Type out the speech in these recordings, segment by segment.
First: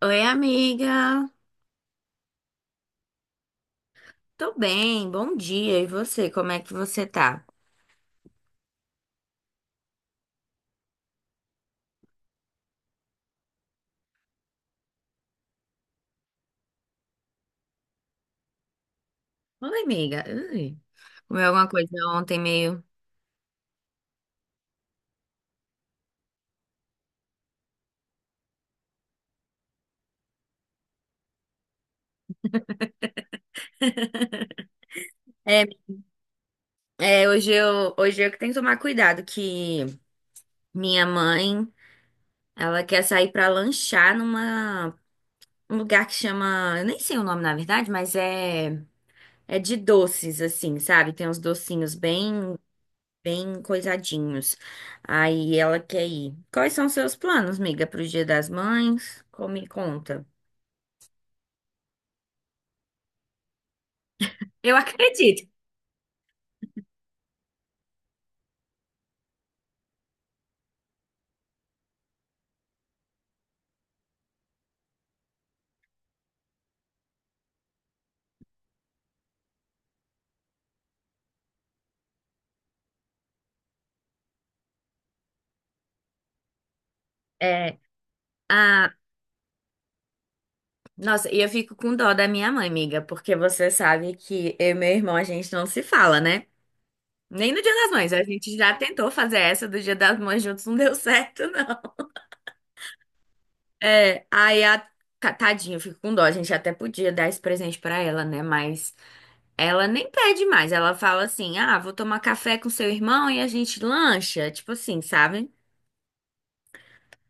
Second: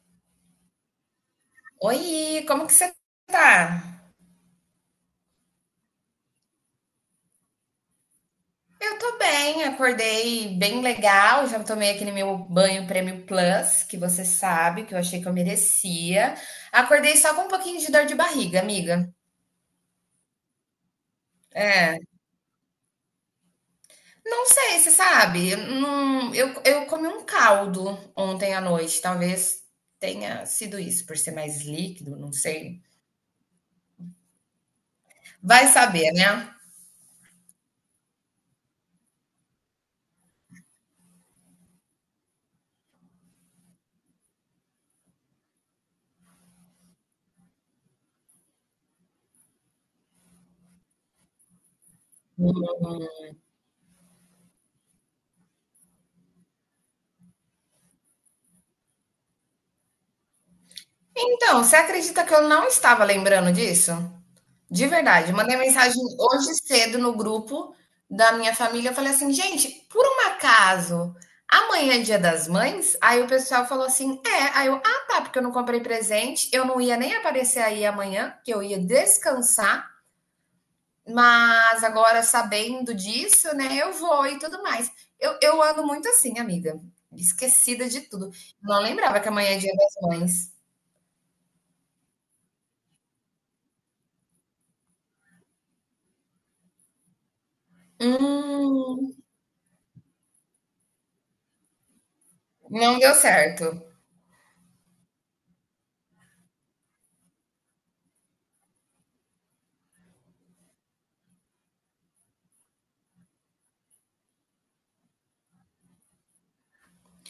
Oi, amiga. Oi, como que você tá? Tô bem, bom dia. E você, como é que você tá? Eu tô bem, acordei bem legal, já tomei aquele meu banho Prêmio Plus, que você sabe, que eu achei que eu merecia. Acordei só com um pouquinho de dor de barriga, amiga. Oi, amiga. Ui. Comeu alguma coisa É. ontem meio. Não sei, você sabe, eu não, eu comi um caldo ontem à noite, talvez tenha sido isso, por ser mais líquido, não sei. É, Vai saber, né? Hoje eu que tenho que tomar cuidado, que minha mãe, ela quer sair pra lanchar numa um lugar que chama, eu nem sei o nome na verdade, mas é de doces assim, sabe? Tem uns docinhos bem coisadinhos. Aí ela quer ir. Quais são os seus planos, amiga, pro Dia das Mães? Como me conta? Então, você acredita que eu não estava lembrando disso? Eu De verdade, acredito. mandei mensagem hoje cedo no grupo da minha família. Eu falei assim, gente, por um acaso, amanhã é Dia das Mães? Aí o pessoal falou assim, é. Aí eu, ah, tá, porque eu não comprei presente. Eu não ia nem aparecer aí amanhã, que eu ia descansar. Mas agora, sabendo disso, né, eu vou e tudo mais. Eu ando muito assim, amiga. É, Esquecida de tudo. Não a... lembrava que amanhã é Dia das Mães. Nossa, e eu fico com dó da minha mãe, amiga, porque você sabe que eu e meu irmão a gente não se fala, né? Nem no Dia das Mães. A gente já tentou Hum, fazer essa do Dia das Mães juntos, não deu certo, não. não deu certo. É, aí a tadinha, eu fico com dó. A gente até podia dar esse presente pra ela, né? Mas ela nem pede mais. Ela fala assim: "Ah, vou tomar café com seu irmão e a gente lancha", tipo assim, sabe?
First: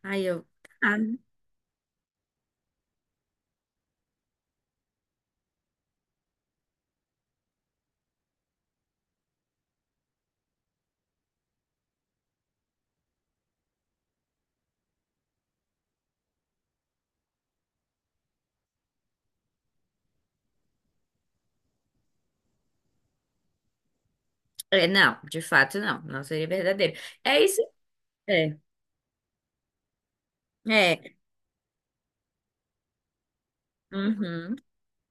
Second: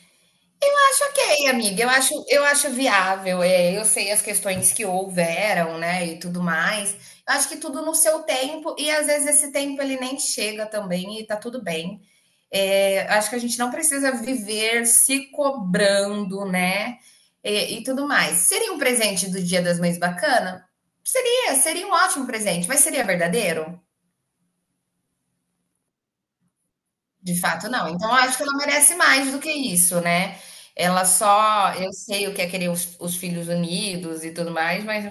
Aí eu, ah, Acho ok, amiga. Eu acho viável. É, eu sei as questões que houveram, né, e tudo mais. Eu acho que tudo no seu tempo e às vezes esse tempo ele nem chega também e tá tudo bem. É, acho que a gente não precisa viver se cobrando, né, e tudo mais. Seria um presente do Dia das Mães bacana? Seria um ótimo presente, mas seria verdadeiro? é, não, de fato não, não seria verdadeiro. De É isso. fato, não. Então, eu acho que É. ela merece mais do que isso, né. Ela É. só eu sei o que é querer os filhos unidos e tudo Uhum. mais, mas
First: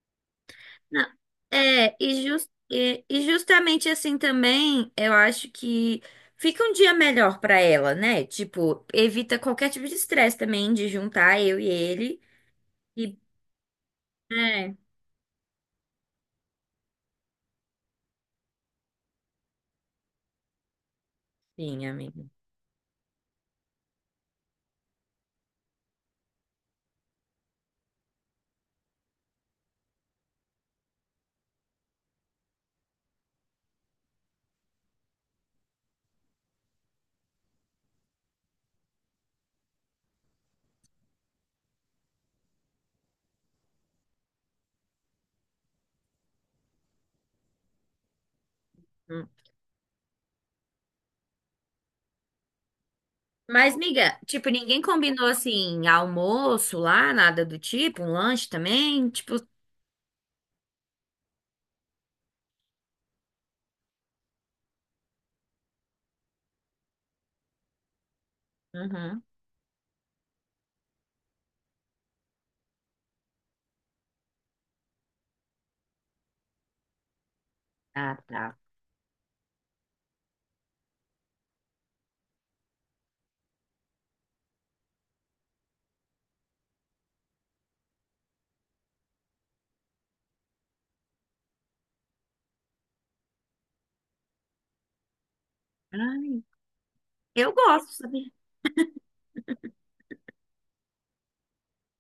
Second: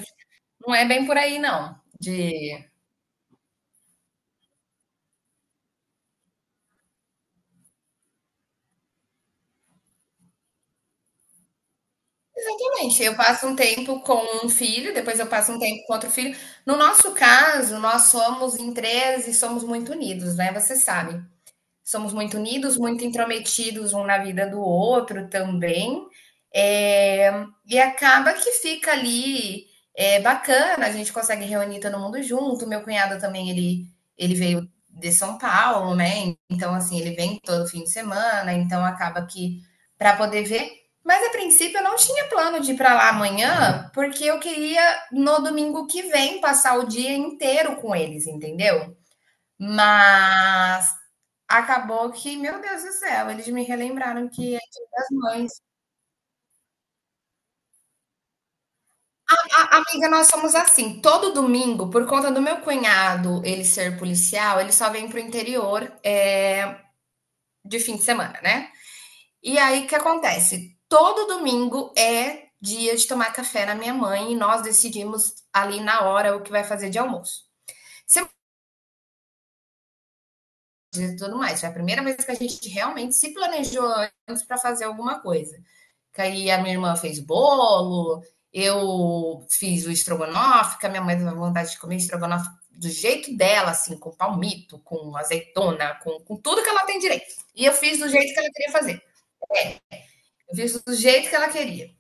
não é Não. bem por aí não, É, e, de e justamente assim também, eu acho que fica um dia melhor pra ela, né? Tipo, evita qualquer tipo de estresse também de juntar eu e ele. exatamente, eu E, passo um tempo com um é, filho, depois eu passo um tempo com outro filho. No nosso caso, nós somos em 3 e somos muito unidos, né, você sabe. sim, Somos amiga. muito unidos, muito intrometidos um na vida do outro também. E acaba que fica ali, bacana, a gente consegue reunir todo mundo junto. Meu cunhado também, ele veio de São Paulo, né? Então, assim, ele vem todo fim de semana, então acaba que para poder ver. Mas a princípio eu não tinha plano de ir para lá amanhã, porque eu queria no domingo que vem passar o dia inteiro com eles, entendeu? Hum. Mas acabou que, meu Deus do céu, eles me Mas, amiga, relembraram tipo, que é ninguém Dia das combinou Mães. assim almoço lá, nada do tipo, um lanche também, tipo, A amiga, nós somos assim, todo domingo, por conta do meu cunhado, ele ser policial, ele só vem pro interior, de fim de semana, né. uhum. E aí, o que acontece? Todo domingo é dia de tomar café na minha mãe e nós decidimos ali na hora o que vai fazer de almoço. Ah, Sem tá. e tudo mais, foi a primeira vez que a gente realmente se planejou antes pra fazer alguma coisa. Que aí a minha irmã fez bolo, eu fiz o estrogonofe, que a minha mãe teve vontade de comer estrogonofe do jeito dela, assim, com palmito, com azeitona, com Ai, tudo que ela tem direito. eu E eu gosto, fiz do sabe? jeito que ela queria fazer. Eu fiz do jeito que ela queria.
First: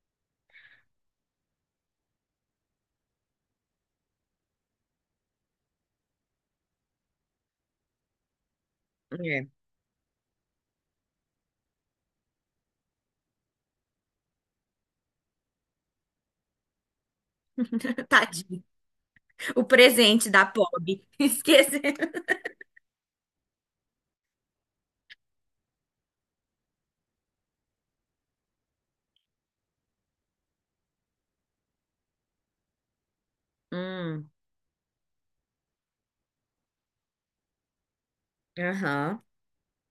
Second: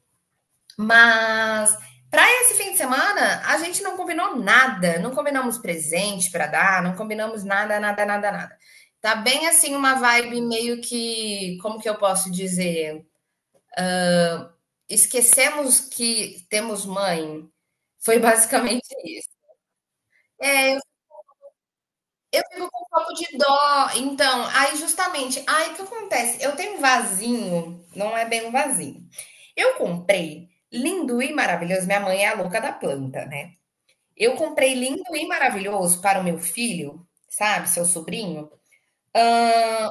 Mas para esse fim de semana, a gente não combinou nada. Não combinamos presente para dar, não combinamos nada, nada, nada, nada. Tá bem É. assim uma vibe meio que, como que eu posso dizer? Esquecemos que temos mãe. Foi Tadinho. basicamente isso. O presente da pobre. Esqueci. Eu fico com um pouco de dó. Então, aí justamente, aí o que acontece? Eu tenho um vasinho, não é bem um vasinho. Eu comprei lindo e maravilhoso. Minha mãe é a louca da planta, né? Hum, Eu comprei lindo e maravilhoso para o meu filho, sabe, seu sobrinho. aham. Hã,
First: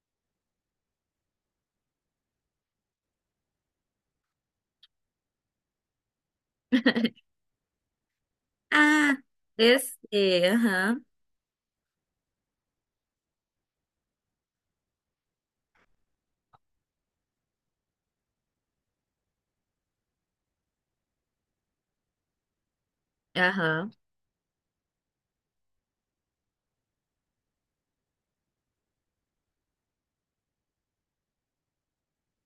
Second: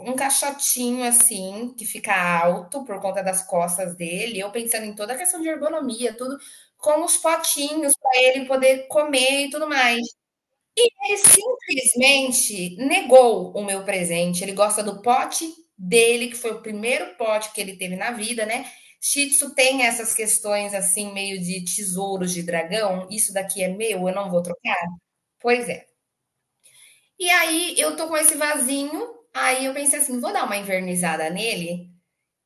um caixotinho, assim, que fica alto por conta das costas dele, eu pensando em toda a questão de ergonomia, tudo, com os potinhos para ele poder Ah, comer e tudo esse mais. sei, aham, Ele simplesmente negou o meu presente, ele gosta do pote dele, que foi o primeiro pote que ele teve na vida, né. Shih Tzu tem essas questões, assim, meio de tesouros de dragão, "Isso daqui é aham. meu, eu não vou trocar". Pois é. E aí eu tô com esse vasinho, aí eu pensei assim, vou dar uma invernizada nele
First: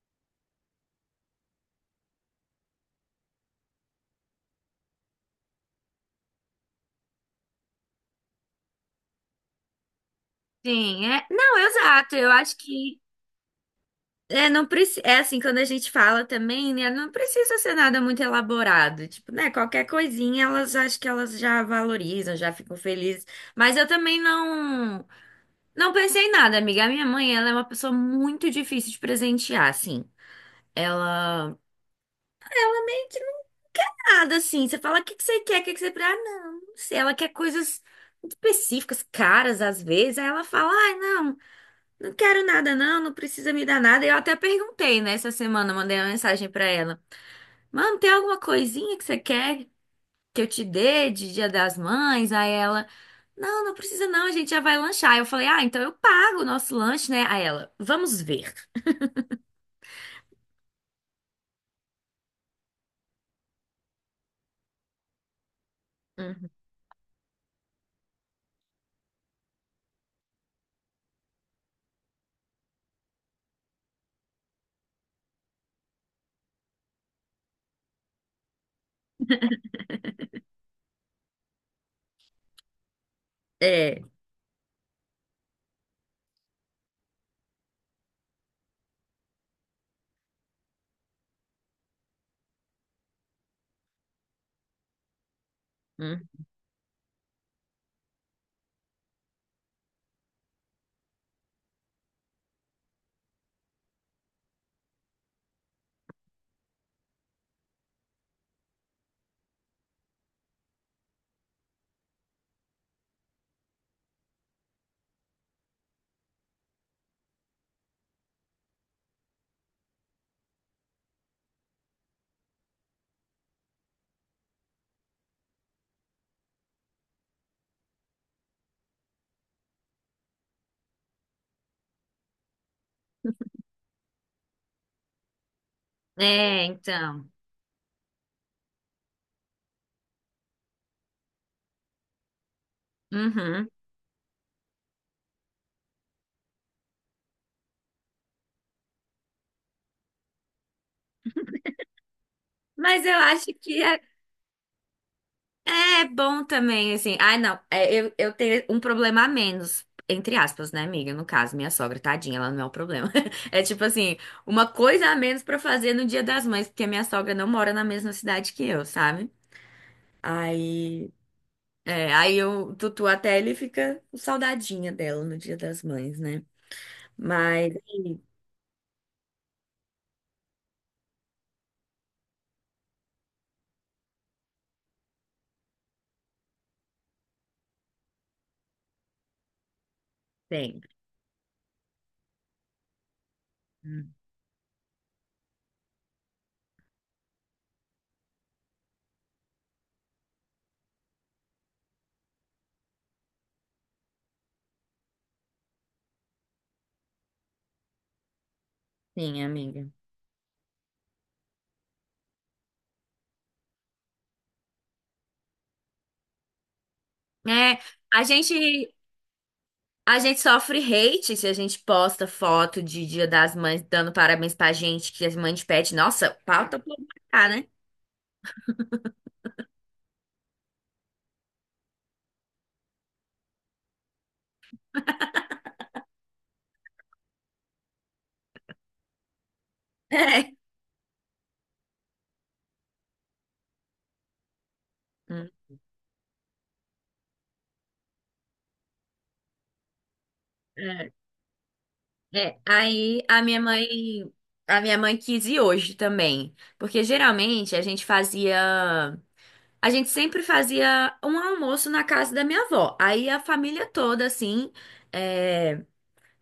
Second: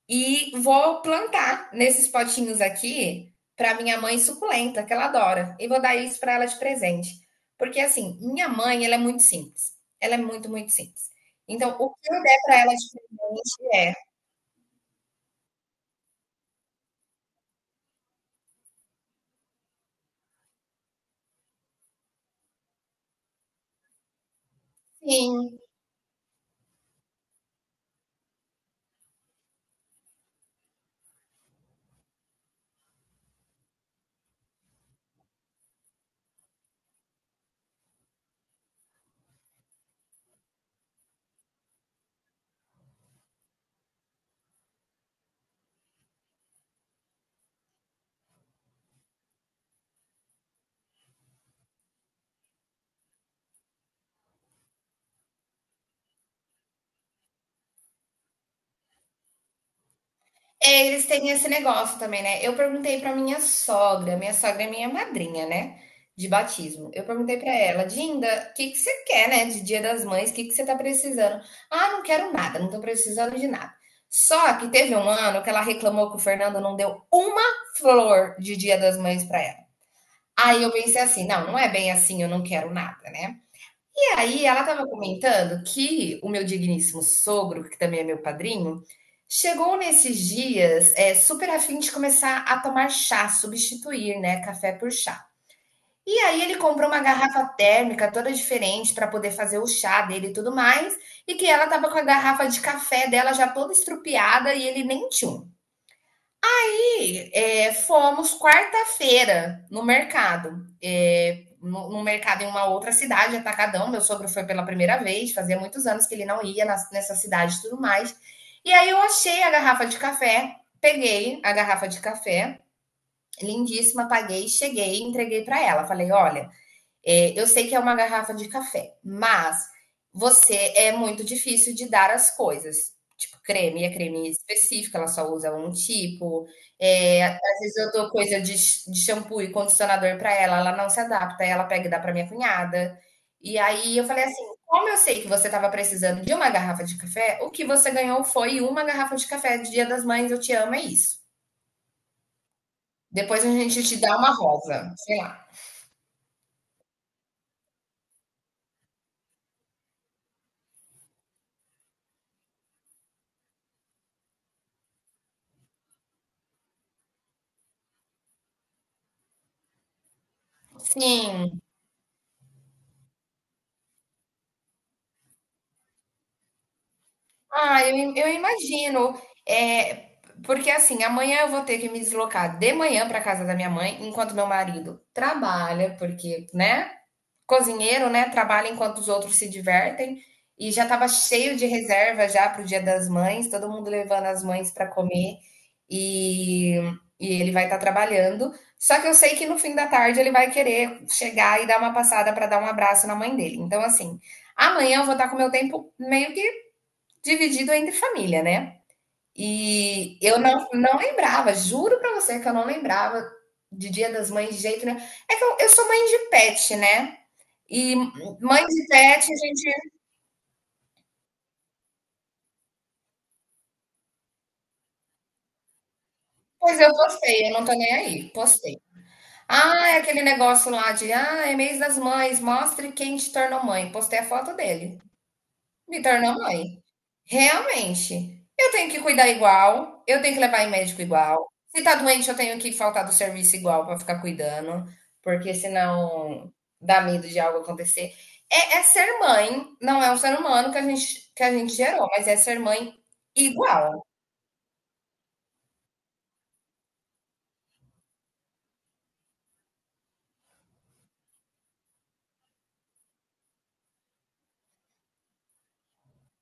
e vou plantar nesses potinhos aqui para minha mãe suculenta, que ela adora, e vou dar isso para ela de presente. Porque assim, minha mãe, ela é muito simples. Ela é muito, muito Sim, simples. é. Não, Então, o que exato, eu eu der acho para ela de que. presente é, É, não precisa é assim, quando a gente fala também, né? Não precisa ser nada muito elaborado. Tipo, né? Qualquer coisinha, elas acho que elas já valorizam, já ficam felizes. Mas eu também não sim. não pensei em nada, amiga. A minha mãe, ela é uma pessoa muito difícil de presentear, assim. Ela. Nada assim. Você fala, o que que você quer? O que que você. Pre-" Ah, não, não sei. Ela quer coisas muito específicas, caras às vezes. Aí ela fala, ai, não. Não quero nada, não, não precisa me dar nada. Eu até perguntei, né, essa semana, mandei uma mensagem pra ela. Mano, tem alguma coisinha que você quer que eu te dê de Dia das Mães? Aí ela, não, não precisa não, a gente já vai lanchar. Aí eu falei, ah, então eu pago o nosso lanche, né? Aí ela, vamos ver. É, eles têm esse negócio também, né. Eu perguntei para minha sogra é minha madrinha, né, de Uhum, batismo. Eu perguntei para ela: "Dinda, o que que você quer, né, de Dia das Mães, o que que você tá precisando?". "Ah, não quero nada, não tô precisando de nada". Só que teve um ano que ela reclamou que o Fernando não deu uma flor de Dia das Mães para ela. Aí eu pensei assim: "Não, não é bem assim, eu não quero nada, né". é, E aí ela estava comentando que o meu digníssimo sogro, que também é meu padrinho, chegou nesses dias, super afim de começar a tomar chá, substituir, né, café por chá. E uhum. aí ele comprou uma garrafa térmica toda diferente para poder fazer o chá dele e tudo mais, e que ela estava com a garrafa de café dela já toda estrupiada e ele nem tchum. É, fomos quarta-feira no mercado. É, no mercado em uma outra cidade, Atacadão. Meu sogro foi pela primeira vez, fazia muitos anos que ele não ia nessa cidade e tudo mais. E aí eu achei a garrafa de café, peguei a garrafa de café, lindíssima, paguei, cheguei, entreguei para ela. Falei: olha, é, eu sei que é uma garrafa de café, mas você é muito difícil de dar as coisas. Tipo, creme é creme específico, ela só usa um tipo. É, É, então. às vezes eu dou coisa de shampoo e condicionador para ela, ela não se adapta, ela pega e dá para minha cunhada. E Uhum. aí eu falei assim: como eu sei que você estava precisando de uma garrafa de café, o que você ganhou foi uma garrafa de café de Dia das Mães, eu te amo, é isso. Mas eu Depois acho a que gente te é dá uma rosa, sei lá. é bom também, assim. Ah, não. É, eu tenho um problema a menos, entre aspas, né, amiga? No caso, minha sogra, tadinha, ela não é o problema. É tipo assim, uma coisa a menos pra fazer no Dia das Mães, porque a minha sogra não mora na mesma cidade que eu, sabe? Aí. Sim. É, o Tutu até ele fica com saudadinha dela no Dia das Mães, né? Mas. Ah, eu, im- Sim, eu imagino. É, porque assim, amanhã eu vou ter que me deslocar de manhã para casa da minha mãe, enquanto meu marido trabalha, porque, né? Cozinheiro, né? Trabalha enquanto os outros se divertem. E tem. já estava cheio de reserva já para o Dia das Mães, todo mundo levando as mães para comer. E, e ele vai estar trabalhando. Só que eu sei que no fim da tarde ele vai querer chegar e dar uma passada para dar um abraço na mãe dele. Então, assim, amanhã eu vou estar com o meu tempo meio que dividido entre família, né. Sim, amiga. E eu não lembrava, juro pra você que eu não lembrava de Dia das Mães de jeito nenhum. É que eu sou mãe de pet, né, É, e a mãe de gente. pet a gente A gente sofre hate se a gente posta foto de Dia das Mães dando parabéns pra gente, que as mães pedem. Nossa, pauta pois eu pra postei, cá, eu não né? tô nem aí, postei. Ah, é aquele negócio lá de: "Ah, é mês das mães, mostre quem te tornou mãe", postei a foto dele, me tornou mãe. Realmente. Eu tenho que cuidar igual, eu tenho que levar em médico igual. Se tá doente, eu tenho que faltar do serviço igual pra ficar cuidando, É. porque senão dá medo de algo acontecer. É ser mãe, não é um ser humano que a é. gente que a gente gerou, mas é É. ser mãe Aí igual. a minha mãe quis ir hoje também, porque geralmente a gente fazia, a gente sempre fazia um almoço na casa da minha avó. Aí a família toda assim, é,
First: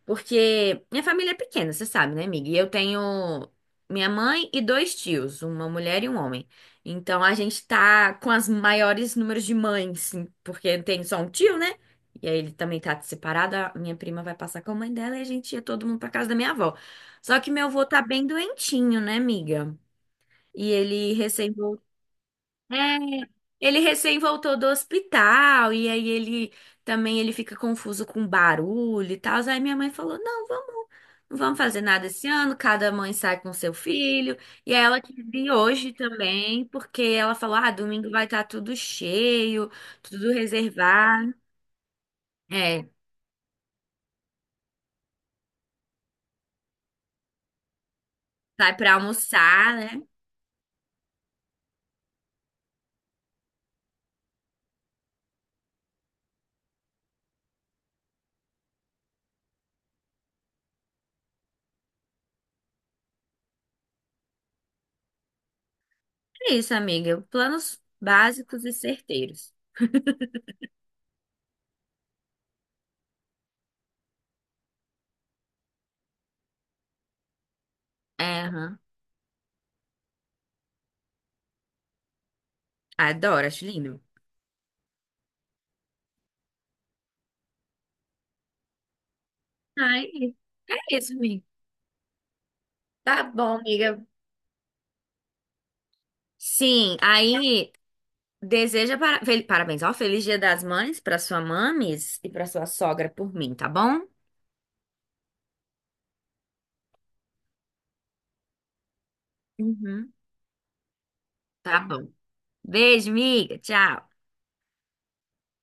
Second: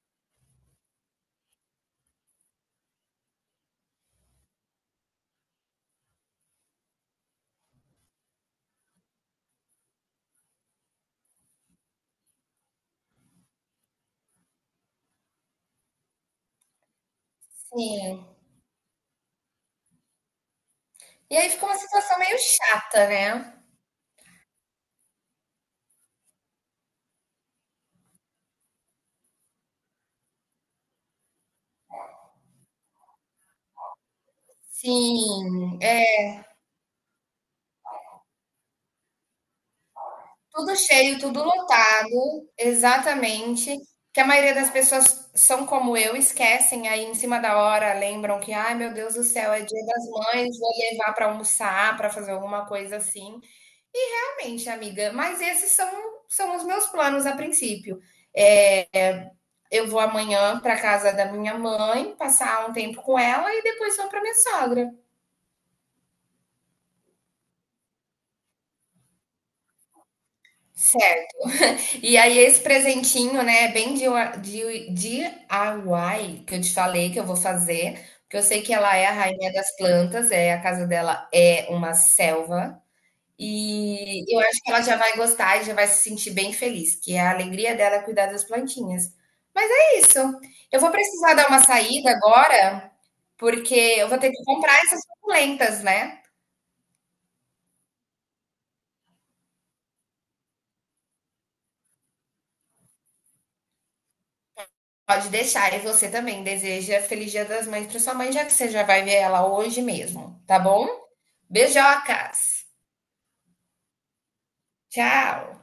porque minha família é pequena, você sabe, né, amiga? E eu tenho minha mãe e dois tios, uma mulher e um homem. Então a gente tá com as maiores números de mães, sim, porque tem só um tio, né? E aí ele também tá separado, a minha prima vai passar com a mãe dela e a gente ia todo mundo pra casa da minha avó. Só que meu avô tá Sim. bem doentinho, né, amiga? E ele E aí recém fica uma situação meio é, chata, né. ele recém voltou do hospital e aí ele também ele fica confuso com barulho e tal. Aí minha mãe falou: "Não, vamos, não vamos fazer nada esse ano, cada mãe sai com seu filho". E aí ela quis vir Sim, hoje é. também, porque ela falou: "Ah, domingo vai estar tudo cheio, tudo Tudo cheio, reservado". tudo lotado, É, exatamente. Que a maioria das pessoas são como eu, esquecem aí em cima da hora, lembram que, ai sai meu para Deus do céu, é almoçar, Dia né? das Mães, vou levar para almoçar, para fazer alguma coisa assim. E realmente, amiga, mas esses são os meus planos a princípio. É, eu vou amanhã para casa da minha mãe, passar um tempo com ela e depois vou para minha sogra. É isso, amiga. Planos básicos e certeiros. E aí, esse presentinho, né, é bem de DIY, que eu te falei que eu vou fazer, É, porque eu sei que aham. ela é a rainha das plantas, é, a casa dela é uma selva, Adoro, acho lindo. e eu acho que ela já vai gostar e já vai se sentir bem feliz, que é a alegria dela é cuidar das plantinhas. Mas é isso. Ai, Eu vou é isso, precisar amiga. dar uma saída agora, Tá bom, porque amiga. eu vou ter que comprar essas suculentas, né? Sim, aí deseja para... parabéns, ó, feliz Dia das Mães para sua mames e para sua sogra por mim, tá bom? Pode deixar, e você também deseja Feliz Dia das Mães para sua mãe, já que você já vai ver ela hoje Uhum. mesmo, tá bom? Tá bom. Beijocas. Beijo, miga. Tchau. Tchau.